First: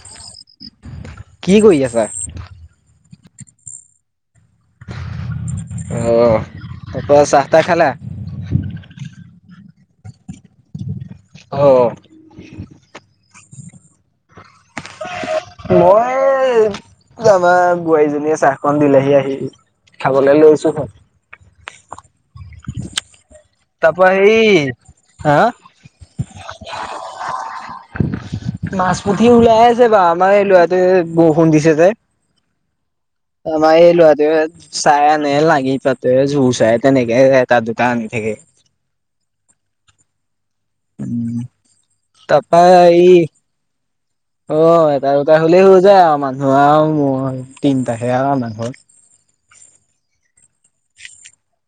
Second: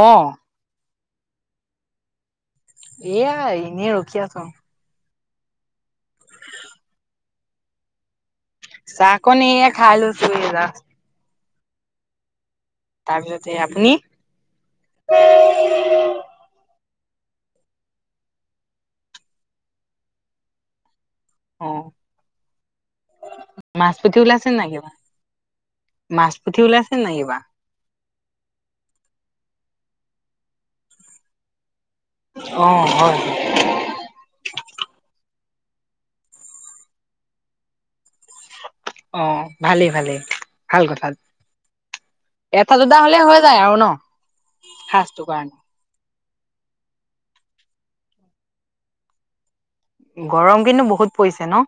অ'। কি কৰি আছা? এয়া এনেই ৰখি আছো অ তাৰপা চাহ-তাহ খালা চাক অকণ এয়া খাই‌ লৈছো এয়া যাষ্ট অঁ তাৰপিছতে আপুনি মই আমাৰ বোৱাৰীজনীয়ে চাহখন দিলেহি আহি খাবলৈ লৈছো হয় অ মাছ তাৰপৰা পুঠি হেৰি ওলাইছে নে নাই কিবা হা? মাছ পুঠি ওলাইছে নে নাই কিবা মাছ পুঠি ওলাই আছে বা আমাৰ এই ল'ৰাটোৱে বৰষুণ দিছে যে অ', হয়, হয়। আমাৰ এই ল'ৰাটো চাই আনে লাগি পাততে জোৰ চাই তেনেকে এটা দুটা আনি থাকে অ ভালেই ভালেই ভাল কথা উম, তাৰপা এটা দুটা এই হ'লে হৈ যায় আৰু ন অ এটা সাজটো দুটাৰ কাৰণে। হ'লেই হৈ যায় আৰু মান ল'ৰা আৰু মই তিনটাহে আৰু আমাৰ ঘৰত গৰম কিন্তু বহুত পৰিছে ন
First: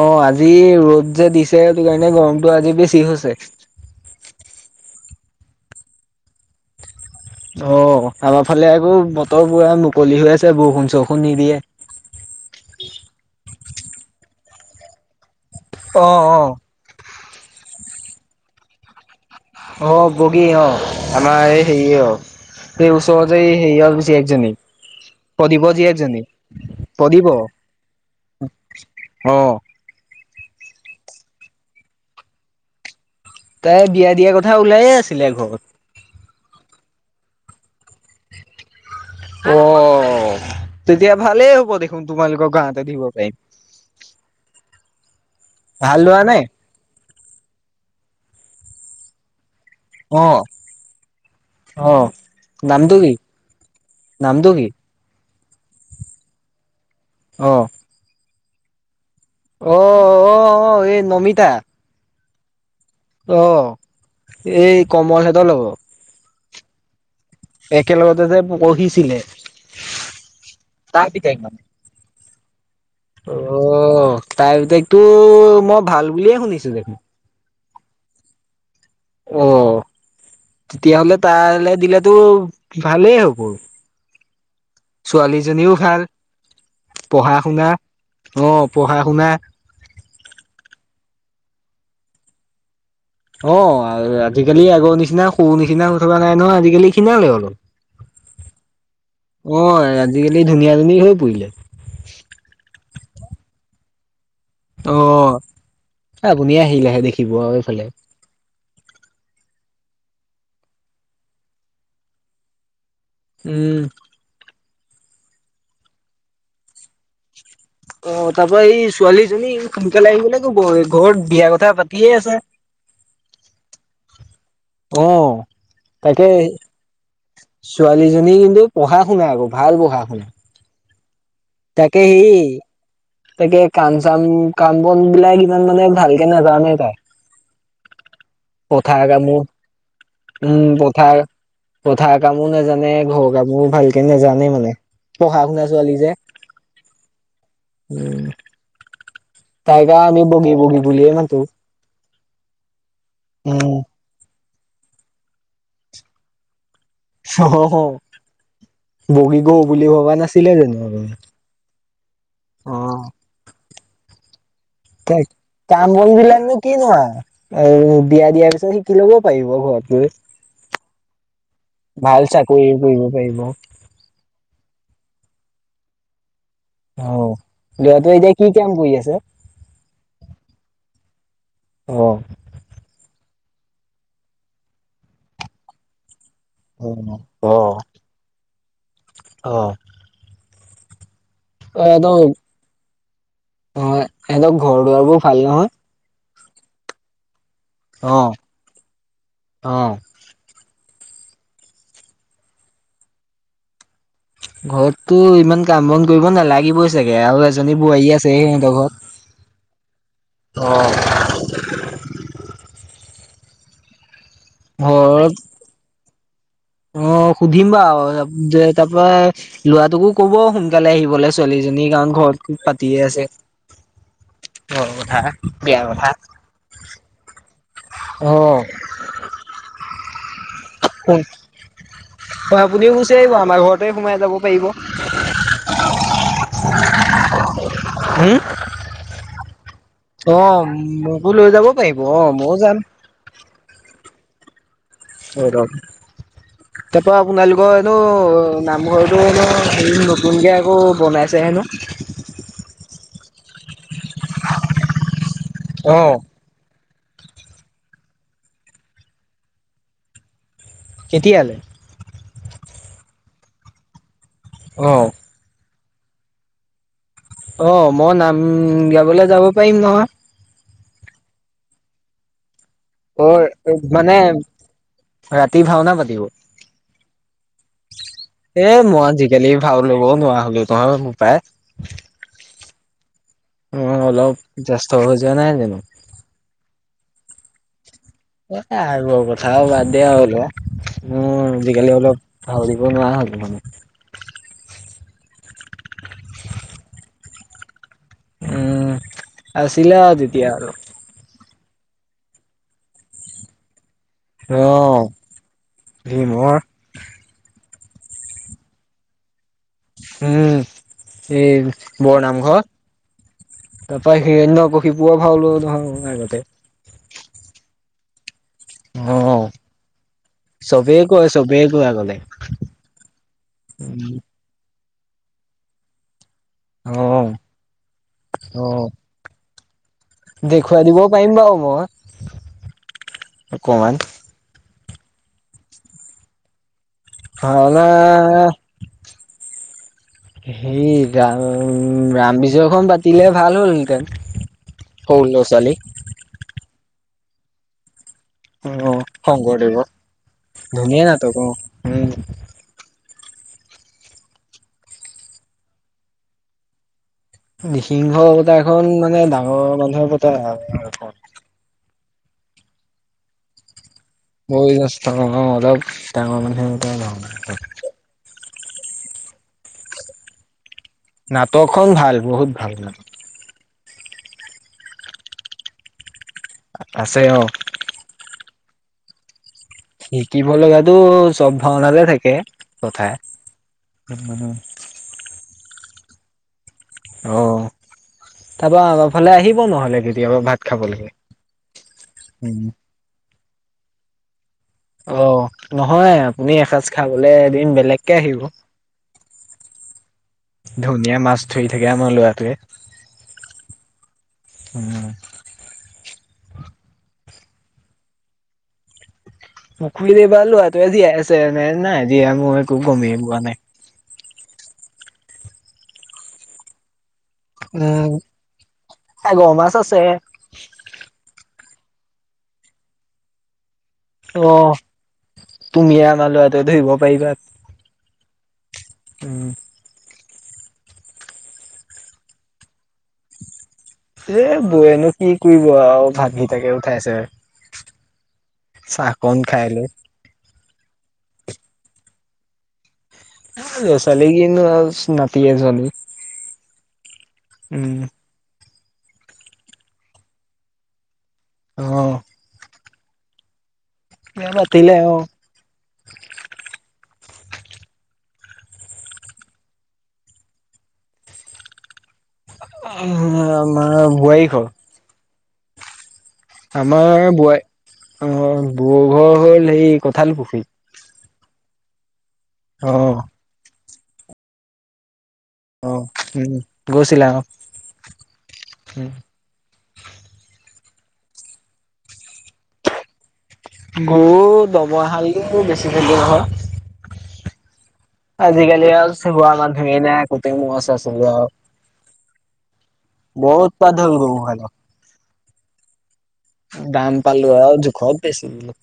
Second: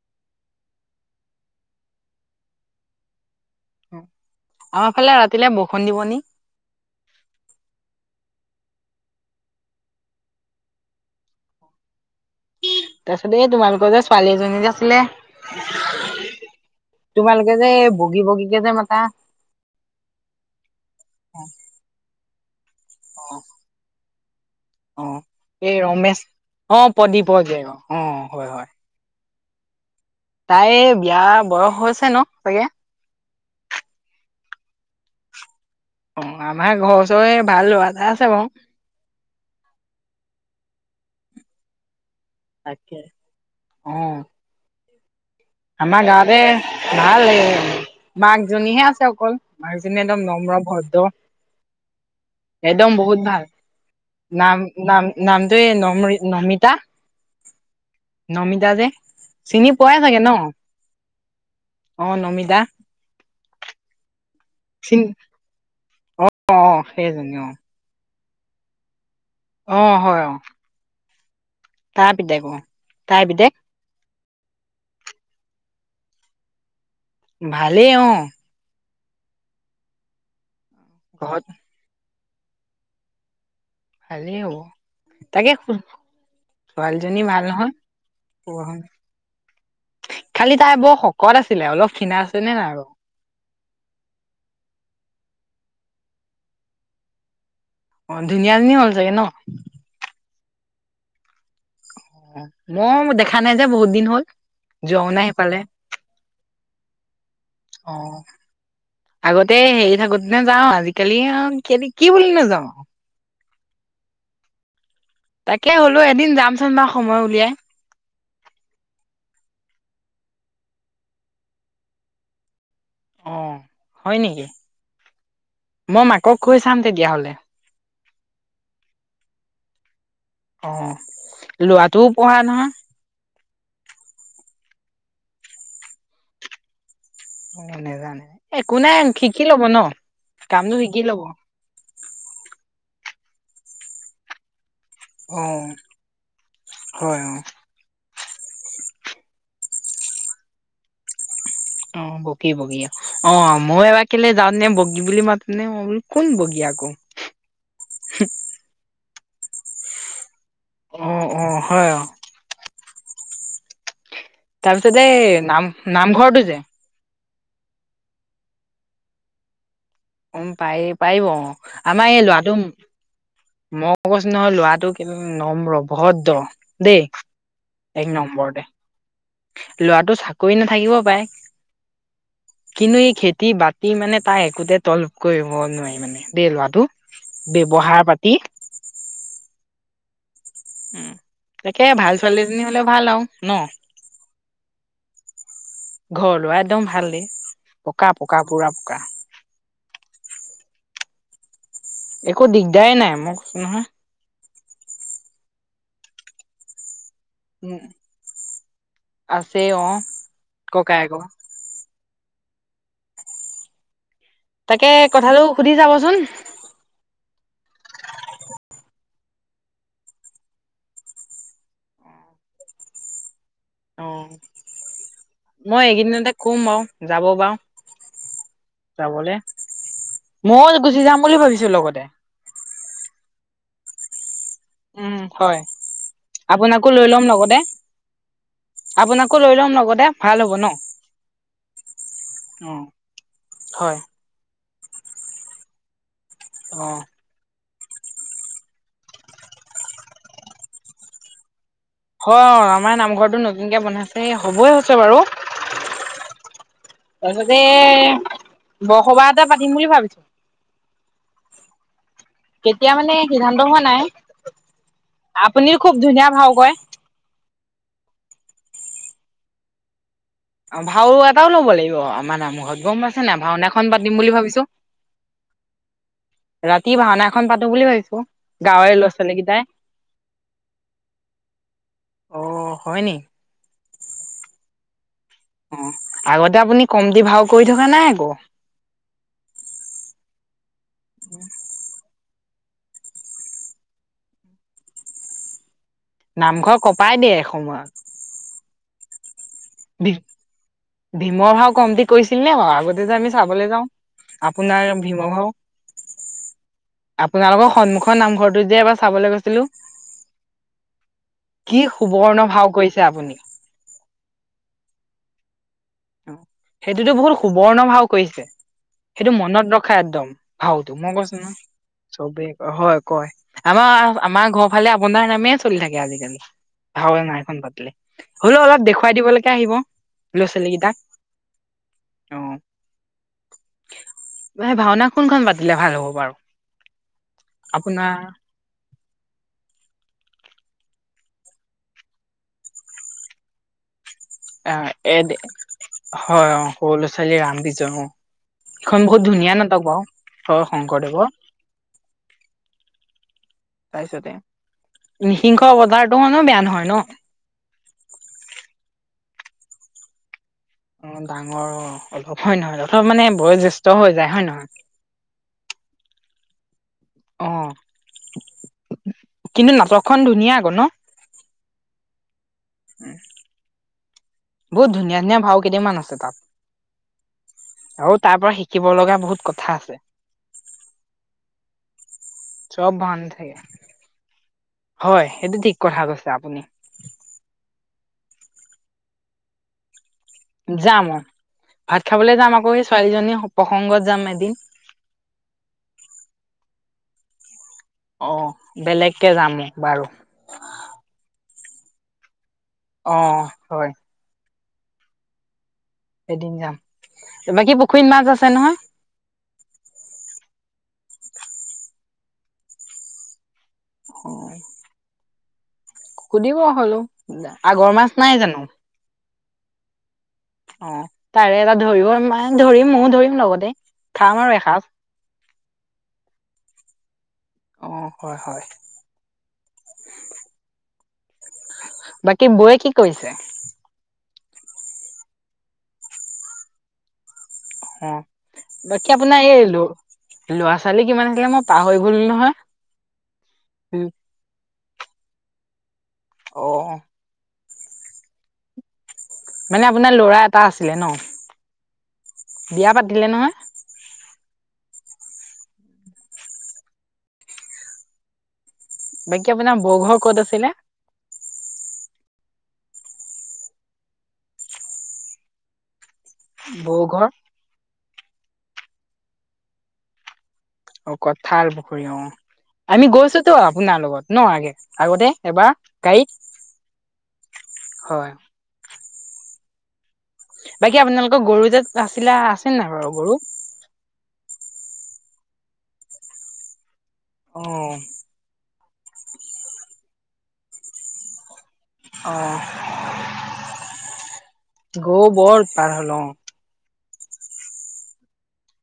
অ আজি ৰ'দ যে দিছে সেইটো কাৰণে গৰমতটো আজি বেছি হৈছে আমাৰ ফালে ৰাতিলে বৰষুণ দিব নি অ আমাৰ ফালে আকৌ বতৰ পুৰা মুকলি হৈ আছে বৰষুণ চৰষুণ নিদিয়ে তাৰপিছত এই তোমালোকৰ যে ছোৱালী এজনী যে আছিলে অ অ তোমালোকে যে বগী বগী কে যে মাতা অ বগী অ আমাৰ এই হেৰি অ এই ওচৰতে অ', হেৰি একজনী অ', প্ৰদীপৰ এই ৰমেশ জীয়েকজনী অ', প্ৰদীপৰ জীয়েক অ', হয়, অ তাইৰ বিয়া বয়স হৈছে ন চাগে। তাই বিয়া দিয়াৰ কথা ওলায়ে আছিলে ঘৰত অ আমাৰ ঘৰৰ ওচৰৰে ভাল ল'ৰাএটা আছে বাৰু অ তেতিয়া ভালেই হ'ব দেখোন তোমালোকক গাঁৱতে তাকে। দিব পাৰিম অ ভাল আমাৰ লোৱা গাঁৱতে নে? ভাল এ মাক জনীহে আছে অকল মাকজনী একদম অ' নম্ৰ ভদ্ৰ অ' একদম নামটো কি বহুত ভাল নামটো নাম কি নাম নামটো এই নমিতা অঁ নমিতা যে চিনি অ' পোৱাই চাগে ন অ এই নমিতা অঁ নমিতা অ এই কমল হেতৰ লগৰ অঁ অ সেইজনী অ একেলগতে যে পঢ়িছিলে অ হয় অ তাৰি থ মানে তাৰ পিদেক অ তাই পিদক অ তাই বতেগতো মই ভাল বুলিয়ে শুনিছো দেখোন ভালেই অ অ তেতিয়াাহ'লে ঘৰত তালৈ দিলেতো ভালেই হ'ব ভালেই হ'ব তাকে ছোৱালীজনীও ভাল ছোৱালীজনী পঢ়া ভাল শুনা অ নহয় পঢ়া শুনা খালি তাই বৰ শকত আছিলে অলপ খীণা আছেনেে নাই আৰু অ', আজিকালি আগৰ নিচিনা সৰু নিচিনা হৈ থকা নাই নহয়। আজিকালি খিনালে অলপ। অ', ধুনীয়া নি হল চাগে ন। হয়। আজিকালি ধুনীয়া ধুনী হৈ পৰিলে। অ মই দেখা নাই যে বহুত দিন হ'ল। যোৱাও নাই অ', সেইফালে এই আপুনি আহিলেহে দেখিব আৰু এইফালে। অ। আগতে হেৰি থাকোতে যাওঁ আজিকালি কালি আৰু কি বুলি নেযাওঁ? উম। তাকে হ'লো এদিন যামচোন বা সময় উলিয়াই। অ', তাৰ পা এই ছোৱালীজনীক, সোনকালে আহিবলে কব, ঘৰত বিয়া কথা পাতিয়ে আছেঁ। অ', হয় নেকি অ মই তাকে মাকক কৈ চাম তেতিয়াহলে। ছোৱালীজনী কিন্তু পঢ়া শুনা আকৌ ভাল পঢ়া শুনা। অ',। তাকে ল'ৰাটোও পঢ়া সেই নহয়। তাকে কাম চাম কাম বন বিলাক ইমান মানে, ভালকে নাজানেই তাই। অ', নোজানে, একো নাই পথাৰ কামো শিকি লব ন, কামটো শিকি লব। কথা কামো নাজানে, ঘৰৰ কামো ভালকে নোজানে মানে। অ। পঢ়া শুনা ছোৱালী যে। হয় অ উম, তাইকে আমি বগী-বগী বুলিয়ে মাতো। অ', বগি-বগি অ' উম মই এবাৰ কেলে যাওঁ নে বগী বুলি মাতোতে মই বোলো কোন বগী আকৌ? অ', বগী বৌ বুলি ভবা নাছিলে যানো। অ অ হয় অ অ', অ'। তাৰপিছত এই নাম কাম বন নামঘৰটো বিলাক নো যে কি নো আৰু। আৰু বিয়া দিয়াৰ পিছত শিকি ল'ব পাৰিব, ঘৰত গৈ। উম, পাৰি পাৰিব অ', আমাৰ ভাল এই লৰাটো চাকৰি ম কৰিব পাৰিব অ। মই কৈছ নহয় লৰাটো, কিন্ত নম্ৰ, ভদ্ৰ। দেই অ', এক লৰাতোএ এতিয়া কি নম্বৰতে কাম কৰি আছে? লৰাটো চাকৰি নাথাকিব পাৰে। অ কিন্তু, এই খেতি বাতি মানে, তাক একোতে তল কৰিব নোৱাৰি মানে। দে লৰাটো অ অ ব্যৱহাৰ পাতি। অ',। উম, তাকে ভাল সিহঁতৰ ছোৱালীজনী হ'লে ভাল আৰু ন। অ সিহঁতৰ ঘৰ দুৱাৰ বোৰ ভাল নহয়। ঘৰ দোৱাৰ একদম ভাল দেই পকা অ পকা পুৰা পকা। অ',। একো দিগদাৰেই নাই মই কৈছো নহয়। ঘৰততো ইমান কাম বন কৰিব নালাগিবই চাগে আৰু এজনী উম বোৱাৰী আছে সিহঁতৰ আছে অ ঘৰত। অ',। ককায়েকৰ তাকে ঘৰত কথাটো সুধি চাবচোন? অ', সুধিম বাৰু যে তাৰ পা লৰাটোক কব সোনকালে আহিবলৈ, ছোৱালীজনী কাৰণ ঘৰত খুব পাতিয়ে আছে। অ কথা বিয়া মই কথাা। এইকেইদিনতে কম বাৰু যাব বাৰু। অ',। যাবলে, মই গুচি যাম বুলি ভাবিছো লগতে। হয় আপুনিও গুচি আহিব, আমাৰ লগতে সোমাই যাব পাৰিব। উম, হয় আপোনাকো লৈ ল'ম লগতে। আপোনাকো লৈ ল'ম লগতে। ভাল হ'ব ন অ', মোকো লৈ যাব পাৰিব অ', ময়ো অ যাম। হয় অ অ তেপ আপোনালোকৰ হেনো নামঘৰটোনো হেৰি নতুনকৈ আকৌ বনাইছে হেনো অ আমাৰ নামঘৰটোো নতুনকে বন্ধাইছে হবই হৈছে বাৰু অ তাৰপিছতে বসবাহ এটা পাতিম বুলি ভাবিছো কেতিয়ালে কেতিয়া মানে সিদ্ধান্ত হোৱা নাই অঁ আপুনি খুব ধুনীয়া ভাও কয় অ মই নাম গাবলৈ যাব পাৰিম নহয় অ ভাও এটাও লব লাগিব আমাৰ নামখত গম পাইছে অ না ভাওনাখন পাতিম মানে বুলি ভাবিছো ৰাতি ভাওনা পাতিব ৰাতি ভাওনা এখন পাতো বুলি ভাবিছো এ গাঁৱৰে মই ল'ৰা ছোৱালী আজিকালি কেইটাই ভাল লব নোৱাৰা হলো তহ মোৰ পায় অঁ হয় নি অ অলপ জ্্ত হৈ যোৱা নাই অ জানো আগতে আপুনি কম দি ভাও কৰি থকা নাই আকৌ এ আৰ কথাও বাদ দিয় হ'ল উ আজিকালি অলপ ভিব নোৱাৰা হ'ল মানে নামঘৰ কপাই দিয়ে এসময়ত উম আৰু চিলা ভী আৰু তেতিয়া আৰু ভীমৰ ভাও কমট কৰিছিল নে বাৰু আগতে যে আমি চাবলৈ যাওঁ আপোন নাই অ', ভীম ভও ভীমৰ আপোনালোকৰ সন্মুখৰ নামঘৰটোো যে এবাৰ চাবলৈ গৈছিলো উম এই কি বৰ সুবৰ্ণ নামঘৰ ভাও কৰিছে আপুনি তাৰ পৰাৰা হিৰণ্য কশিপুৱা ভাওল ধৰ আগতে সেইটোতো বহুত সুবৰ্ণ ভাও কৰিছে সেইটো অ', মনত ৰখা একদম ভাওটো চবেই মই কয়, কৈছো নয় চবেই কয় আগলে। চবেই ক হয় কয় আমাৰ উম। আমাৰ ঘৰ ভাললে আৱনাৰ নামে চলি থাকে আজিকালি ভও অ', নাইখন পালে হ'লেও অ', অলপ দেখুৱাই দিবলৈকে আহিব ল'ৰা ছোৱালীকেইটাক ক' পম বাৰু মই অকমান সেই ভাওনা কোনখন পাতিলে ভাল হ'ব বাৰু ভাল আপোনাৰ সেই ৰা ৰাম বিজয়খন পাতিলে ভাল হ'ল হেতেন আহ এদ হয় সৰু ল'ৰা ছোৱালী ৰাম বিজন অ', খন বহুত ধুনীয়া নাটক শংকৰদেৱৰ বাৰু হয় ধুনীয়া শংকৰদেৱৰ নাটক অ', উম। তাৰপিছতে নিসিংহ বজাৰতো মানে বেয়া নহয় ন নিসিংহ পতা এখন মানে ডাঙৰ মানুহৰ বতাৰ আৰু অ ডাঙৰ অ অলপ হয় নহয় অলপ মানে বয়ো জ্্যেষ্ঠ হৈ যায় হয় ব নহয় দ ঙৰ কও অলপ ডাঙৰ মানে অ কিন্তু নাটকখন ধুনীয়া আকৌ ন নাটকখন ভাল বহুত ভাল নাটক বহুত ধুনীয়া ধুনীয়া ভাও কেইদামান আছে তাত। আছে অ। আৰু তাৰ পৰা শিকিব লগা বহুত কথা আছে। শিকিব লগাতো চব ভাওনাতে থাকে। চব কথা অ ভাল থাকে হয় সেইটো ঠিক কথা কৈছে আপুনি। অ তাৰপা ফালে আহিব নহ'লে কেতিয়াবা ভাত। যাম খাবলৈকে। অ ভাত খাবলৈ যাম উম। আকৌ স ছোৱালীজনী প্ৰসংগত যাম এদিন। অ নহয় আপুনি এসাঁজ খাবলে এদিন বেলেগ। অ বেলেগকে যামোক বাৰু। ধুনীয়া মাছ ধৰি থাকে আমাৰ লৰাটোৱে। অ হয়। উম। এদিন যাম বাকী পুখুৰীত মাছ আছে নহয়? পুখুৰীত এবাৰ লৰাটোৱে জীয়াই আছে নে নাই জীয়াই মই একো গমেই পোৱা নাই। অ। সুধিব হলো আগৰ মাছ নাই জানো? এগ মাছ আছে। অ তাৰে এটা ধৰিব মে ধৰিম ময়ো ধৰিম লগতে। খাম আৰু অ এসাঁজ তুমিয়ে আমাৰ লৰাটো ধৰিব পাৰিবা। অঁ হয় হয়। উম, বাকী বৌয়ে কি কৰিছে? এ বৌয়েনো কি কৰিব আৰু ভাতকটাকে উঠাইছে। অ বাকী চাহকণ আপোনাৰ খাই এই লৈ ল'ৰা ছোৱালী কিমান আছিলে মই পাহৰি গ'ল নহয়। ছালীগন নাতিয়ে চোৱালী। অ। উম। মানে আপোনাৰ ল'ৰা এটা আছিলে ন? অ। বিয়া পাতিলে নহয়? স নাতি অ। বাকী আপোনাৰ বৰঘৰ ক'ত আছিলে? অ আমাৰ বোৱাৰীঘৰ। বৌ ঘৰ আমাৰ বোৱাৰ অ ব ঘৰ হ'ল হে কঁঠাল পুখুৰীত। অ কঠাল পুখুৰী অ আমি অ', অ', গৈছোতো আপোনাৰ লগত ন আগে আগতে। এবাৰ গাড়ীত উম, হয়। উম। বাকী আপোনালোকৰ গৰু তাত আছিলা আছে নাই ব গৰু? গৰু দমহালোৰ বেছি ভাগে হয়। অ। আজিকালি আৰু চ বোৱা মানুহেই নাই কুটি মছ আছিলে। আৰু অঁ। বহুত পাধ ক খাল। গৌ বৰ পাৰ হলওঁ। দাম পালো আৰু জোখ বেছি দিল।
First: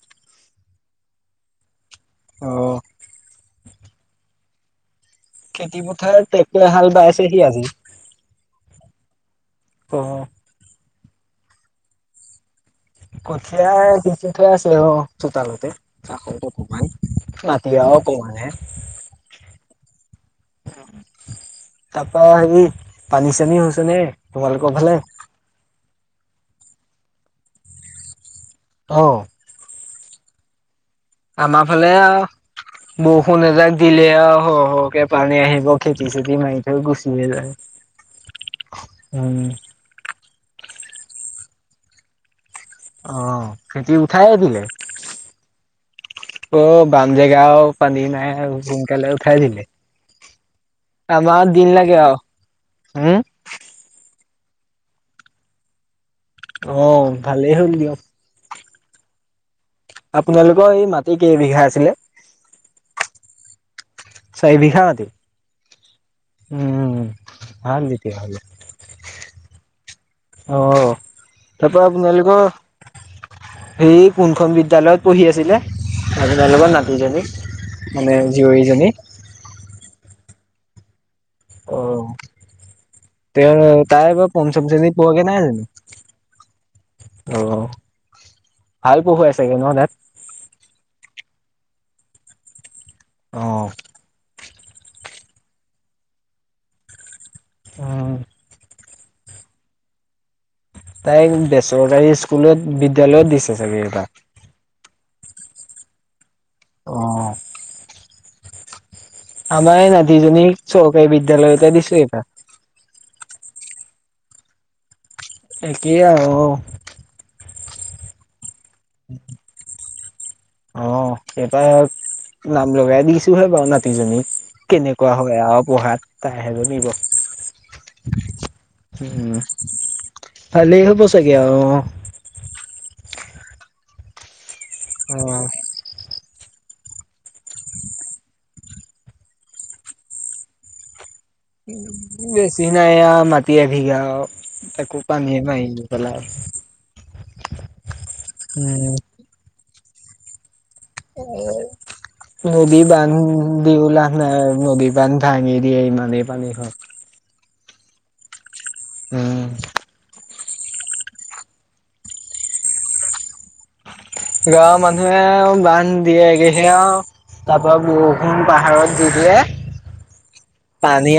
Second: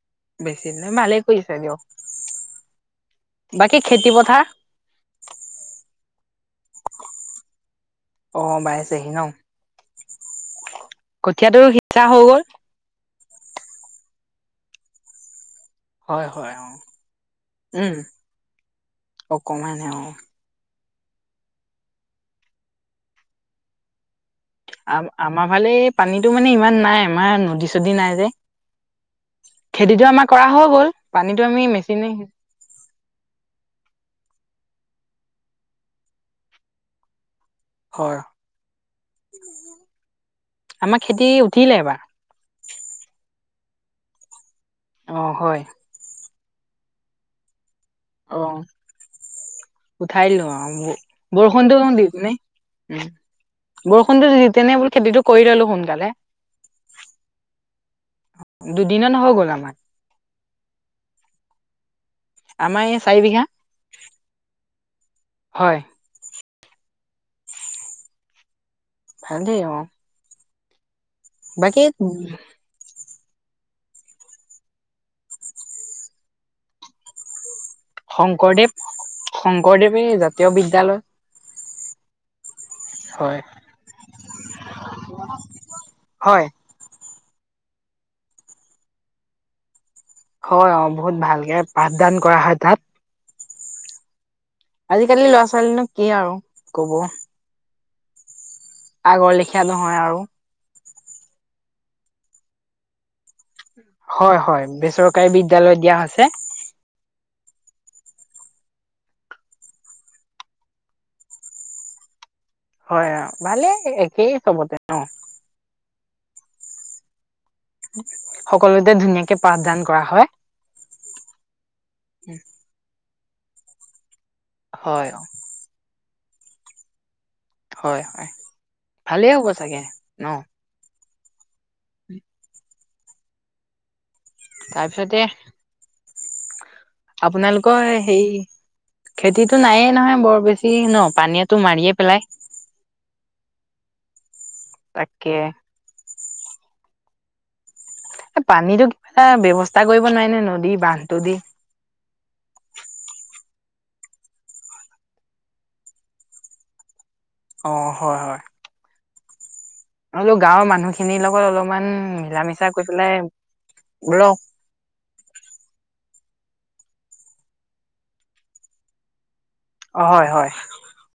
বেছি ন ভালে কৰিছো দিয়ক। অ। বাকী খেতি পথাৰ? খেতি পথাৰ ট্ৰেক্ট হাল বাইছেহি আজি। অ বাইছেহি ন। অ। কঠীয়াটো সিঁচা হৈ গ'ল কঠিয় কিুঠে আছে অ চোতালতে হয় চাকৰটো হয় অ কমমান উম মতিৰাও কমমান হে অকমানহে অ তাৰাপা হেৰি পানী চানী হৈছে নে তবাল আ আমাৰ ফালে পানীতটো মানে ইমান নাই আমাৰ নদী চদী নাই যে অ খেতিটো আমাৰ কৰা হৈ গ'ল পানীটো আমাৰ আমি ফালে মেচিনে বৰষুণ এজাক দিলে আৰু হ হকে পানী আহিব খেত-চেতি মাৰি থৈ গুচিয়ে যায়। হয় উম, আমাৰ খেতি উঠিলে এইবাৰ। অ খেতি উঠাইে দিলে। অ হয়। অ বাম জেগাও। পানী নাই অ সোনকালে উঠাই দিলে। উঠাই লওঁ আৰু আমাৰ দিন বৰষুণটো লাগে দি আৰু। পিনে উম। বৰষুণটো [unintelligible] খেতিটো কৰি ললো সোনকালে। অ ভালেই হ'ল দিয়ক। দুদিন ন হৈ গ'ল আমাৰ। আপোনালোকৰ এই মাটি কেইবিঘা আছিলে? আমাৰ এই চাৰি বিঘা। চাৰি বিঘা মাটি। হয় উম ভাল তেতিয়া হলে। ভালই অ। অ বাকী তপৰাপ আপোনালোকৰ [inaudible] সেই কোনখন বিদ্যালয়ত পঢ়ি আছিলে? আপোনালোকৰ নতিজনীক? শংকৰদেৱ শংকৰদেৱে জাতীয় বিদ্যয়ালয়। অহ। হয় তেওঁ তাই বৰ পঞ্চম শ্ৰেণী পুৱাগে নাই জানো? হয় অ ভাল পহুৱাই চাগে নহ তাত? হয় অ বহুত ভালকে পাঠদান কৰা হয় তাত। অ। আজিকালি ল'ৰা-ছোৱালীনো কি আৰু ক'ব উম। আগৰ লেখীয়া নহয় আৰু। তাইক বেচৰকাৰী স্কুলত বিদ্যালয়ত দিছে চাগে এইবাৰ। হয় হয় বেচৰকাৰী বিদ্যয়ালয় দিয়া হৈছে। অ। আমাৰ নাতিজনীক চৰকাৰী বিদ্যয়ালয়তে দিছো এইবাৰ। হয় অ ভালেই একেই চবতে অ। [unintelligible] অ। সকলোতে ধুনীয়াকে পাঠদান কৰা হয়। অ সেইটাই নাম লগাই দিছোহে বাৰু নাতিজনীক। কেনেকুৱা হয় আৰু পঢ়াত তাইহে জানিব। হয় হয় ভালেই হ'ব চাগে, ন? ভালি হব চাগে অ অ। তাৰপিছতে আপোনালোকৰ সেই খেতিতটো নায়েই নহয় বৰ বেছি ন পানীত বেছি নাই আৰু মাটি এবিঘা অ তাকো তাকে পানীয়ে মাৰিলে। [unintelligible] এ পানীতো কিবা এটা ব্যৱস্থা কৰিব নোৱাৰি নে নদী বান্ধ [inaudible] [inaudible] নদী বান্ধ দিওলাভ নাই, নদী বান্ধ ভাঙি দিয়ে ইমানেই পানী হয়। অ হয় হয় উম আৰু গাঁৱৰ মানুহ খিনিৰ লগত অলপমান মিলা মিছা কৰি পেলাই বলো গাঁৱৰ মানুহে বান্ধ দিয়েগেহে আৰু তাৰ পৰা বৰষুণ পাহাৰত দি দিয়ে অ হয় হয়। পানী